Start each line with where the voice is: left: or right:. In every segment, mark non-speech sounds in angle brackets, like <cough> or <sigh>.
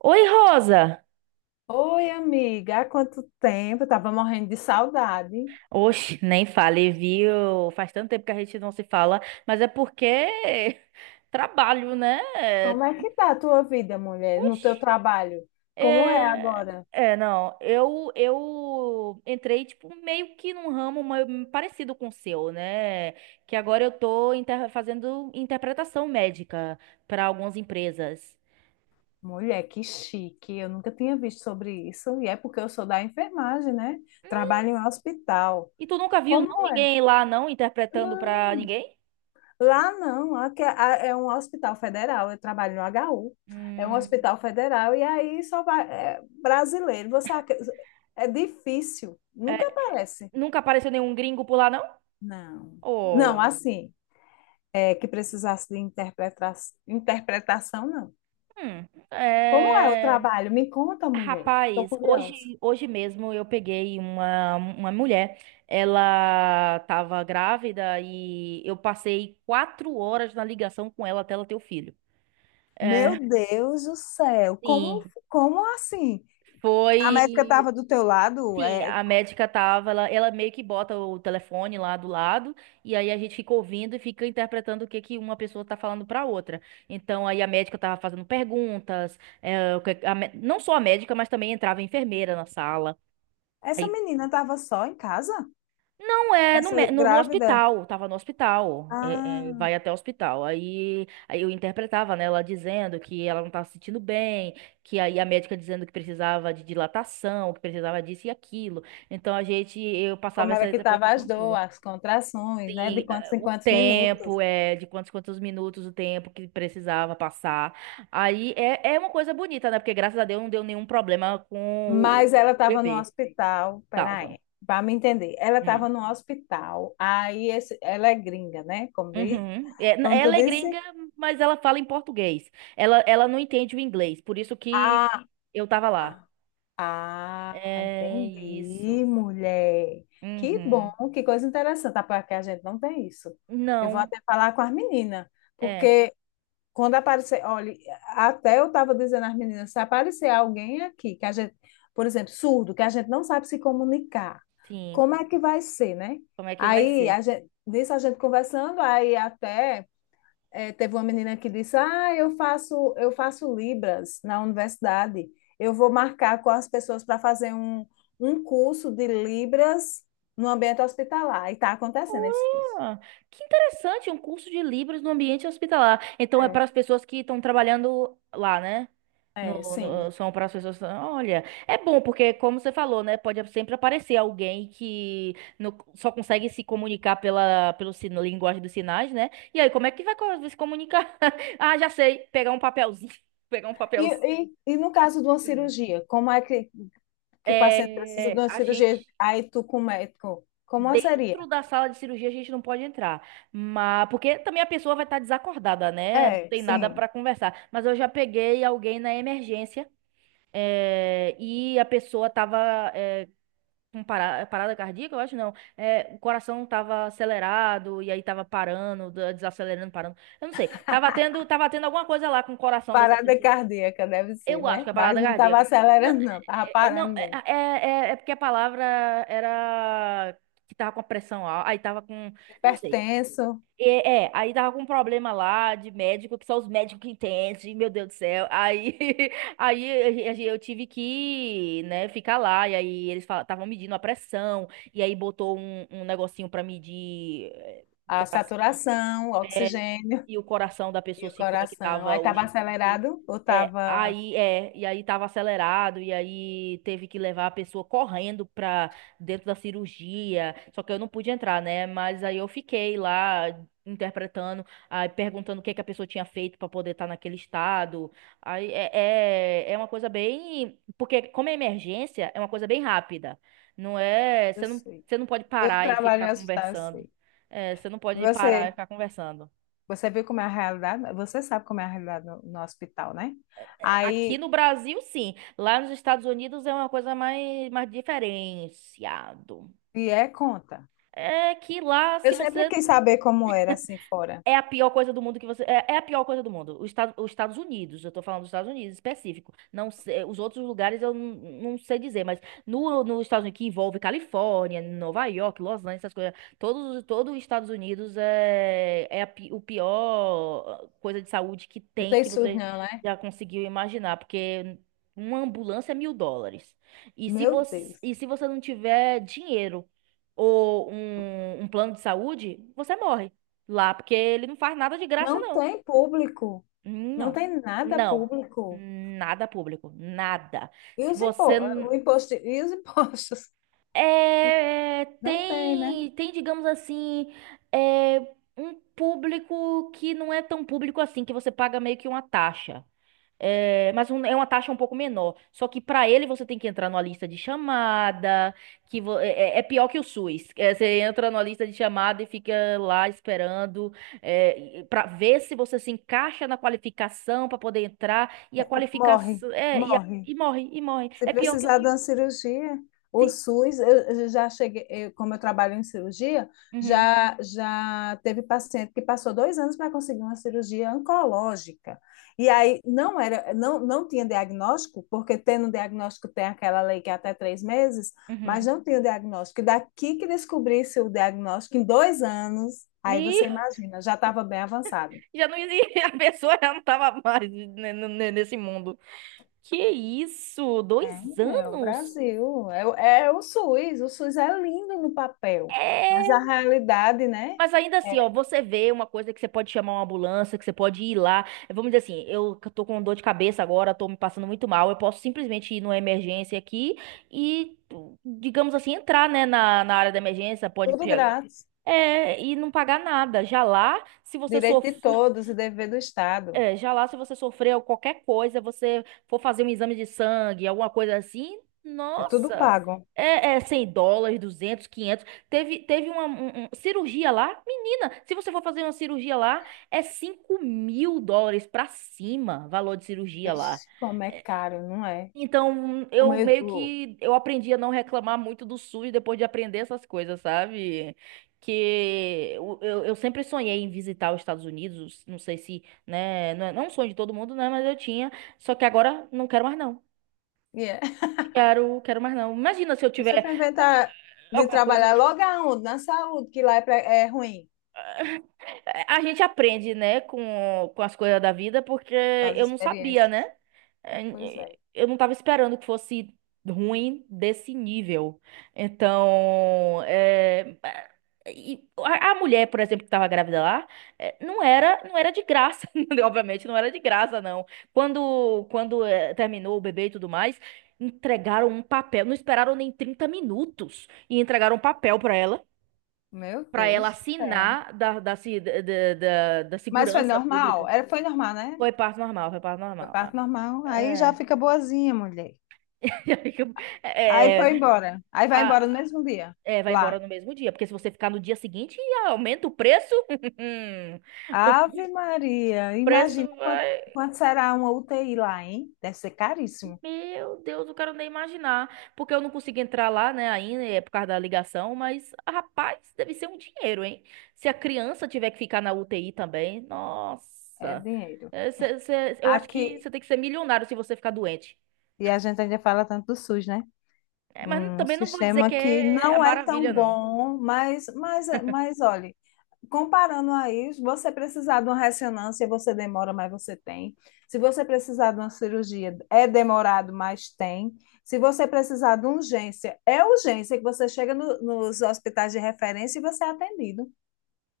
right: Oi, Rosa!
left: Oi, amiga, há quanto tempo? Eu tava morrendo de saudade.
right: Oxe, nem fale, viu? Faz tanto tempo que a gente não se fala, mas é porque <laughs> trabalho, né?
left: Como é que tá a tua vida, mulher, no teu
right: Oxe,
left: trabalho? Como é
right: é...
left: agora?
right: É, não, eu entrei, tipo, meio que num ramo meio parecido com o seu, né? Que agora eu tô fazendo interpretação médica para algumas empresas.
left: Mulher, que chique. Eu nunca tinha visto sobre isso. E é porque eu sou da enfermagem, né? Trabalho em um hospital.
right: E tu nunca viu, não,
left: Como é?
right: ninguém lá, não, interpretando pra
left: Não,
right: ninguém?
left: lá não. Lá que é um hospital federal. Eu trabalho no HU. É um
right: Hum,
left: hospital federal. E aí só vai. É brasileiro. É difícil. Nunca
right: é,
left: aparece.
right: nunca apareceu nenhum gringo por lá, não?
left: Não. Não,
right: Oh,
left: assim. É, que precisasse de interpretação, não.
right: hum,
left: Como é o
right: é...
left: trabalho? Me conta, mulher. Estou
right: Rapaz, hoje,
left: curiosa.
right: hoje mesmo eu peguei uma mulher, ela estava grávida e eu passei 4 horas na ligação com ela até ela ter o filho.
left: Meu
right: É,
left: Deus do céu, como,
right: sim,
left: como assim? A médica estava
right: foi.
left: do teu lado?
right: Sim,
left: É,
right: a médica tava, ela meio que bota o telefone lá do lado, e aí a gente fica ouvindo e fica interpretando o que que uma pessoa tá falando pra outra. Então aí a médica tava fazendo perguntas, eh, o que- a mé- não só a médica, mas também entrava a enfermeira na sala.
left: essa
right: Aí
left: menina estava só em casa?
right: não é no,
left: Essa
right: mé- no, no
left: grávida?
right: hospital, tava no hospital,
left: Ah,
right: vai até o hospital. Aí, eu interpretava, né, ela dizendo que ela não estava se sentindo bem, que aí a médica dizendo que precisava de dilatação, que precisava disso e aquilo. Então eu passava
left: como era
right: essa
left: que estava as
right: interpretação toda.
left: dores, as contrações, né? De
right: Sim,
left: quantos em
right: o
left: quantos minutos.
right: tempo, de quantos minutos o tempo que precisava passar. Aí é uma coisa bonita, né? Porque graças a Deus não deu nenhum problema com
left: Mas
right: o
left: ela
right: o
left: estava no
right: bebê.
left: hospital.
right: Tava.
left: Peraí, para me entender. Ela
right: Hum.
left: estava no hospital. Ela é gringa, né? Como diz.
right: Uhum. É,
left: Como tu
right: ela é
left: disse?
right: gringa, mas ela fala em português. Ela não entende o inglês, por isso que
left: Ah,
right: eu tava lá.
left: ah,
right: É
left: entendi,
right: isso.
left: mulher. Que bom,
right: Uhum.
left: que coisa interessante. Ah, porque a gente não tem isso. Eu vou
right: Não,
left: até falar com as meninas,
right: é,
left: porque quando aparecer, olha, até eu estava dizendo às meninas, se aparecer alguém aqui que a gente, por exemplo, surdo, que a gente não sabe se comunicar,
right: sim.
left: como é que vai ser, né?
right: Como é que vai
left: Aí a
right: ser?
left: gente, nisso a gente conversando, aí até é, teve uma menina que disse: Ah, eu faço Libras na universidade. Eu vou marcar com as pessoas para fazer um curso de Libras no ambiente hospitalar. E está acontecendo esse curso.
right: Olha, que interessante, um curso de Libras no ambiente hospitalar. Então é
left: É.
right: para as pessoas que estão trabalhando lá, né?
left: É,
right: No,
left: sim.
right: no- são para as pessoas. Olha, é bom porque, como você falou, né? Pode sempre aparecer alguém que não- só consegue se comunicar pela pelo sino, linguagem dos sinais, né? E aí, como é que vai se comunicar? <laughs> Ah, já sei. Pegar um papelzinho. <laughs> Pegar um
left: E,
right: papelzinho.
left: e no caso de uma cirurgia, como é que o paciente precisa de
right: É,
left: uma
right: a
left: cirurgia?
right: gente.
left: Aí tu com o médico, como seria?
right: Dentro da sala de cirurgia a gente não pode entrar, mas porque também a pessoa vai estar desacordada, né? Não
left: É,
right: tem nada
left: sim.
right: para conversar. Mas eu já peguei alguém na emergência e a pessoa tava com parada cardíaca, eu acho não. O coração tava acelerado e aí tava parando, desacelerando, parando. Eu não sei. Tava tendo alguma coisa lá com o coração dessa
left: Parada
right: pessoa.
left: cardíaca deve ser,
right: Eu acho
left: né?
right: que é
left: Mas
right: parada
left: não estava
right: cardíaca.
left: acelerando, não, estava
right: É, não,
left: parando mesmo.
right: porque a palavra era que tava com a pressão alta, aí tava com, eu não sei.
left: Hipertenso.
right: Aí tava com um problema lá de médico, que só os médicos que entendem, meu Deus do céu. Aí, <laughs> eu tive que, né, ficar lá, e aí eles estavam medindo a pressão, e aí botou um negocinho pra medir
left: A
right: o coração
left: saturação, o
right: é,
left: oxigênio
right: e o coração da
left: e
right: pessoa
left: o
right: se
left: coração. Aí
right: conectava os
left: estava
right: níveis.
left: acelerado ou
right: É,
left: estava.
right: aí e aí tava acelerado, e aí teve que levar a pessoa correndo pra dentro da cirurgia. Só que eu não pude entrar, né? Mas aí eu fiquei lá interpretando, aí perguntando o que que a pessoa tinha feito pra poder estar naquele estado. Aí é uma coisa bem, porque como é emergência, é uma coisa bem rápida. Não é,
left: Eu sei.
right: você não pode
left: Eu
right: parar e
left: trabalho
right: ficar
left: em hospital, eu
right: conversando.
left: sei.
right: É, você não pode parar e
left: Você,
right: ficar conversando.
left: você viu como é a realidade? Você sabe como é a realidade no hospital, né?
right: É, aqui
left: Aí,
right: no Brasil, sim. Lá nos Estados Unidos é uma coisa mais diferenciado.
left: e é conta.
right: É que lá,
left: Eu
right: se
left: sempre
right: você
left: quis saber como era assim fora.
right: é a pior coisa do mundo que você. É, é a pior coisa do mundo. Os Estados Unidos, eu tô falando dos Estados Unidos específico. Não sei- os outros lugares eu não, não sei dizer, mas no, nos Estados Unidos, que envolve Califórnia, Nova York, Los Angeles, essas coisas. Todo os Estados Unidos é o pior coisa de saúde que
left: Não
right: tem,
left: tem
right: que
left: SUS,
right: você
left: não, né?
right: já conseguiu imaginar, porque uma ambulância é US$ 1.000. E se
left: Meu
right: você,
left: Deus.
right: e se você não tiver dinheiro ou um plano de saúde, você morre. Lá, porque ele não faz nada de graça,
left: Não
right: não.
left: tem público. Não
right: Não.
left: tem nada
right: Não.
left: público.
right: Nada público. Nada.
left: E
right: Se
left: os impo...
right: você.
left: o
right: n-
left: imposto... E os <laughs> impostos?
right: É,
left: Não tem, né?
right: tem, digamos assim, é, um público que não é tão público assim, que você paga meio que uma taxa. É, mas é uma taxa um pouco menor. Só que para ele você tem que entrar numa lista de chamada, que vo- é, é- é pior que o SUS. É, você entra numa lista de chamada e fica lá esperando para ver se você se encaixa na qualificação para poder entrar e a
left: Morre,
right: qualificação
left: morre.
right: e morre e morre.
left: Se
right: É pior que o
left: precisar de
right: SUS.
left: uma cirurgia, o
right: Sim.
left: SUS, eu já cheguei, como eu trabalho em cirurgia,
right: Uhum.
left: já teve paciente que passou 2 anos para conseguir uma cirurgia oncológica. E aí não era, não, não tinha diagnóstico, porque tendo diagnóstico tem aquela lei que é até 3 meses, mas
right: Uhum.
left: não tinha diagnóstico. E daqui que descobrisse o diagnóstico em 2 anos, aí
right: Me...
left: você imagina, já estava bem avançado.
right: Já não existia, <laughs> a pessoa já não estava mais nesse mundo. Que isso? Dois
left: É o
right: anos?
left: Brasil, é o SUS é lindo no papel, mas
right: É!
left: a realidade, né?
right: Mas ainda assim, ó,
left: É
right: você vê uma coisa que você pode chamar uma ambulância, que você pode ir lá. É, vamos dizer assim, tô com dor de cabeça agora, tô me passando muito mal. Eu posso simplesmente ir numa emergência aqui e, digamos assim, entrar, né, na área da emergência, pode
left: tudo
right: pegar.
left: grátis,
right: É, e não pagar nada. Já lá, se você
left: direito de
right: sofrer
left: todos e dever do Estado,
right: é, já lá se você sofreu qualquer coisa, você for fazer um exame de sangue, alguma coisa assim,
left: é tudo
right: nossa,
left: pago.
right: 100 dólares, 200 quinhentos. Teve cirurgia lá, menina, se você for fazer uma cirurgia lá, é US$ 5.000 pra cima, valor de cirurgia lá.
left: Vixe, como é caro, não é?
right: Então,
left: O
right: eu
left: meio,
right: meio
left: o,
right: que eu aprendi a não reclamar muito do SUS depois de aprender essas coisas, sabe? Que eu sempre sonhei em visitar os Estados Unidos, não sei se, né, não é um sonho de todo mundo, né, mas eu tinha, só que agora não quero mais não.
left: e é.
right: Quero mais não. Imagina se eu tiver
left: Você vai
right: ah,
left: inventar de
right: alguma coisa.
left: trabalhar logo aonde? Na saúde, que lá é, é ruim,
right: A gente aprende, né, com as coisas da vida, porque
left: as
right: eu não sabia,
left: experiências.
right: né?
left: Pois
right: Eh,
left: é,
right: Eu não tava esperando que fosse ruim desse nível. Então, e a mulher, por exemplo, que tava grávida lá, não era de graça, <laughs> obviamente, não era de graça, não. Quando terminou o bebê e tudo mais, entregaram um papel, não esperaram nem 30 minutos e entregaram um papel para ela
left: meu
right: para ela
left: Deus do céu.
right: assinar da, da, se- da, da, da- da
left: Mas foi
right: segurança pública.
left: normal? Era, foi normal, né?
right: Foi parto normal, foi parto
left: Foi
right: normal. Ah,
left: parte normal. Aí já
right: é.
left: fica boazinha, mulher.
right: <laughs>
left: Aí foi
right: É,
left: embora. Aí vai embora no
right: Ah,
left: mesmo dia,
right: vai
left: lá.
right: embora
left: É.
right: no mesmo dia, porque se você ficar no dia seguinte, aumenta o preço. <laughs> O
left: Ave Maria,
right: preço
left: imagina quanto,
right: vai.
left: quanto será uma UTI lá, hein? Deve ser caríssimo.
right: Meu Deus, eu quero nem imaginar. Porque eu não consigo entrar lá, né, ainda, é por causa da ligação, mas, rapaz, deve ser um dinheiro, hein? Se a criança tiver que ficar na UTI também,
left: É
right: nossa.
left: dinheiro.
right: É, eu acho que
left: Aqui,
right: você tem que ser milionário se você ficar doente.
left: e a gente ainda fala tanto do SUS, né?
right: É, mas
left: Um
right: também não vou dizer
left: sistema
right: que
left: que
right: é a
left: não é tão
right: maravilha, não.
left: bom, mas, mas olha, comparando a isso, você precisar de uma ressonância, você demora, mas você tem. Se você precisar de uma cirurgia, é demorado, mas tem. Se você precisar de urgência, é urgência que você chega nos hospitais de referência e você é atendido.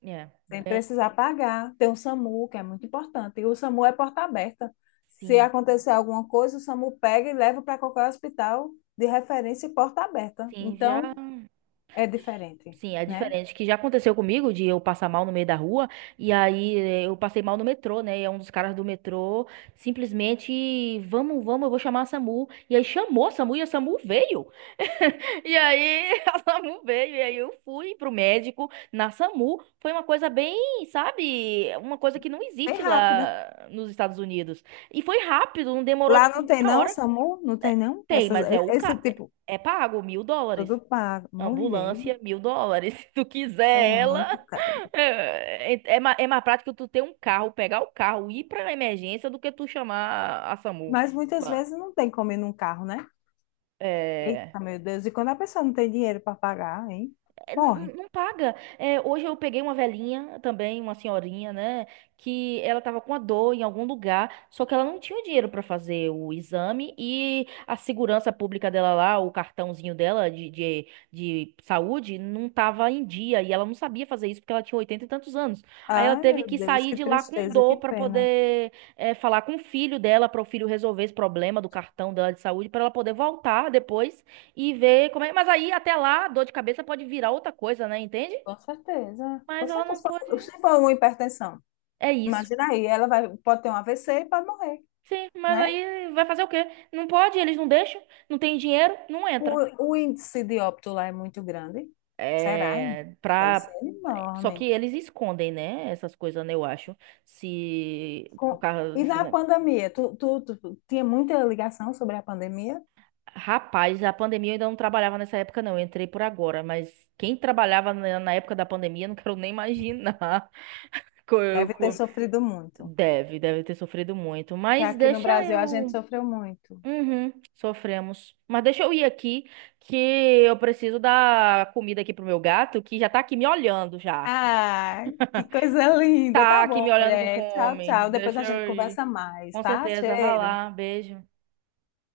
right: É,
left: Tem
right: bem,
left: precisar pagar. Tem o SAMU, que é muito importante. E o SAMU é porta aberta. Se
right: sim.
left: acontecer alguma coisa, o SAMU pega e leva para qualquer hospital de referência e porta aberta.
right: Sim,
left: Então,
right: já.
left: é diferente,
right: Sim, é
left: né?
right: diferente. Que já aconteceu comigo de eu passar mal no meio da rua, e aí eu passei mal no metrô, né? E é um dos caras do metrô simplesmente, vamos, vamos, eu vou chamar a SAMU. E aí chamou a SAMU e a SAMU veio. <laughs> E aí <laughs> a SAMU veio, e aí eu fui pro médico na SAMU. Foi uma coisa bem, sabe, uma coisa que não
left: Bem
right: existe
left: rápido.
right: lá nos Estados Unidos. E foi rápido, não demorou
left: Lá
right: tipo
left: não tem
right: meia
left: não,
right: hora.
left: SAMU? Não tem não?
right: Tem,
left: Essas,
right: mas
left: e- esse tipo,
right: é pago, US$ 1.000.
left: Tudo pago. Mulher,
right: Ambulância, US$ 1.000. <laughs> Se tu
left: é
right: quiser ela,
left: muito caro.
right: <laughs> é mais prático tu ter um carro, pegar o carro, ir pra emergência do que tu chamar a SAMU
left: Mas muitas
right: lá.
left: vezes não tem como ir num carro, né?
right: É.
left: Eita, meu Deus. E quando a pessoa não tem dinheiro para pagar, hein?
right: É,
left: Morre.
right: não paga. É, hoje eu peguei uma velhinha também, uma senhorinha, né? Que ela tava com a dor em algum lugar, só que ela não tinha o dinheiro pra fazer o exame e a segurança pública dela lá, o cartãozinho dela de saúde, não tava em dia e ela não sabia fazer isso porque ela tinha 80 e tantos anos. Aí ela
left: Ai,
right: teve
left: meu
right: que
left: Deus,
right: sair
left: que
right: de lá com
left: tristeza,
right: dor
left: que
right: pra
left: pena.
right: poder falar com o filho dela, para o filho resolver esse problema do cartão dela de saúde, pra ela poder voltar depois e ver como é. Mas aí, até lá, dor de cabeça pode virar outra coisa, né? Entende?
left: Com certeza.
right: Mas
left: Com
right: ela
left: certeza.
right: não
left: Se
right: pode.
left: for se for uma hipertensão,
right: É isso.
left: imagina aí, ela vai, pode ter um AVC e pode morrer,
right: Sim, mas
left: né?
right: aí vai fazer o quê? Não pode, eles não deixam, não tem dinheiro, não entra.
left: O índice de óbito lá é muito grande. Será, hein?
right: É,
left: Deve ser
right: pra... Só que
left: enorme.
right: eles escondem, né? Essas coisas, né? Eu acho. Se o
left: Com-
right: carro.
left: E
right: Se
left: na
right: não-
left: pandemia, tu tinha muita ligação sobre a pandemia?
right: Rapaz, a pandemia eu ainda não trabalhava nessa época, não. Eu entrei por agora, mas quem trabalhava na época da pandemia, não quero nem imaginar. <laughs> Co- eu-
left: Deve ter
right: co-
left: sofrido muito.
right: Deve ter sofrido muito.
left: Porque
right: Mas
left: aqui no
right: deixa
left: Brasil a gente
right: eu.
left: sofreu muito.
right: Uhum, sofremos. Mas deixa eu ir aqui, que eu preciso dar comida aqui pro meu gato, que já tá aqui me olhando já.
left: Ah, que coisa linda.
right: Tá
left: Tá
right: aqui me
left: bom,
right: olhando com
left: mulher. Tchau,
right: fome.
left: tchau. Depois
right: Deixa
left: a gente
right: eu ir.
left: conversa mais,
right: Com
left: tá?
right: certeza, vai
left: Cheiro.
right: lá. Beijo.